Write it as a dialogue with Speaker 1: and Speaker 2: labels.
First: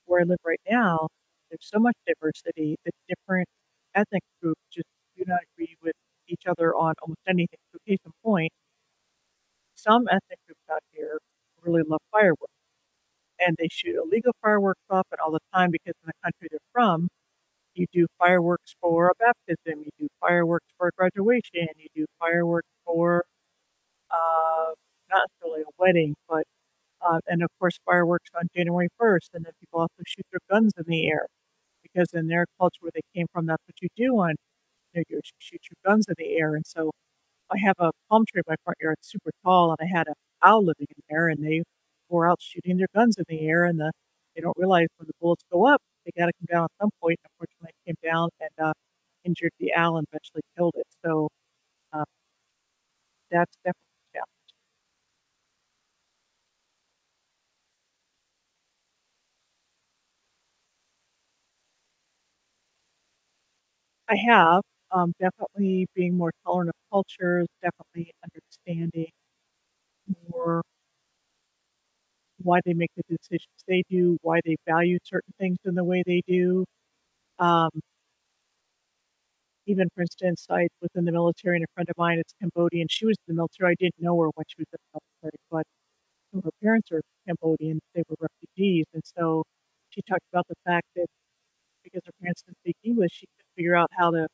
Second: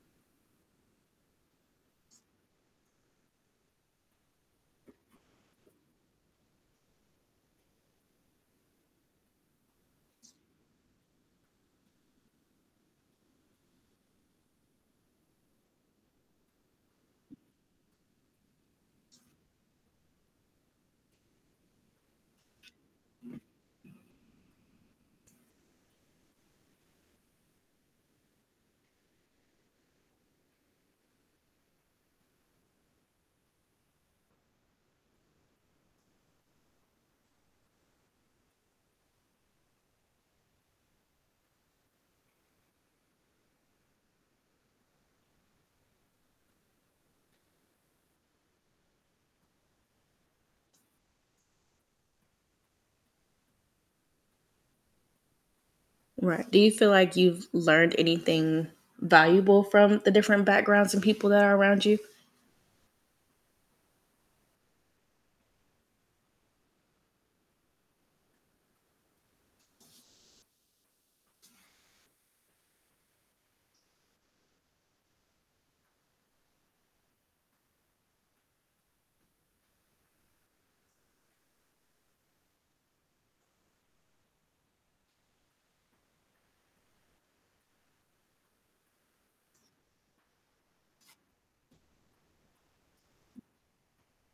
Speaker 1: Where I live right now, there's so much diversity that different ethnic groups just do not agree with each other on almost anything, so case in point some ethnic groups out here really love fireworks. And they shoot illegal fireworks up and all the time because in the country they're from, you do fireworks for a baptism, you do fireworks for a graduation, you do fireworks for, uh not necessarily a wedding, but, uh and of course, fireworks on January 1st, and then people also shoot their guns in the air because in their culture where they came from, that's what you do on New Year's, you shoot your guns in the air, and so I have a palm tree in my front yard, it's super tall, and I had an owl living in there, and they were out shooting their guns in the air, and the they don't realize when the bullets go up, they gotta come down at some point, unfortunately, it came down and, uh, injured the owl and eventually killed it, so, uh that's definitely a challenge.
Speaker 2: Right, do you feel like you've learned anything valuable from the different backgrounds and people that are around you?
Speaker 1: I have, um, definitely being more tolerant of cultures, definitely understanding more why they make the decisions they do, why they value certain things in the way they do. Um even for instance, I was in the military and a friend of mine is Cambodian, she was in the military, I didn't know her when she was in the military, but her parents are Cambodian, they were refugees, and so she talked about the fact that because her parents didn't speak English, she had to figure out how to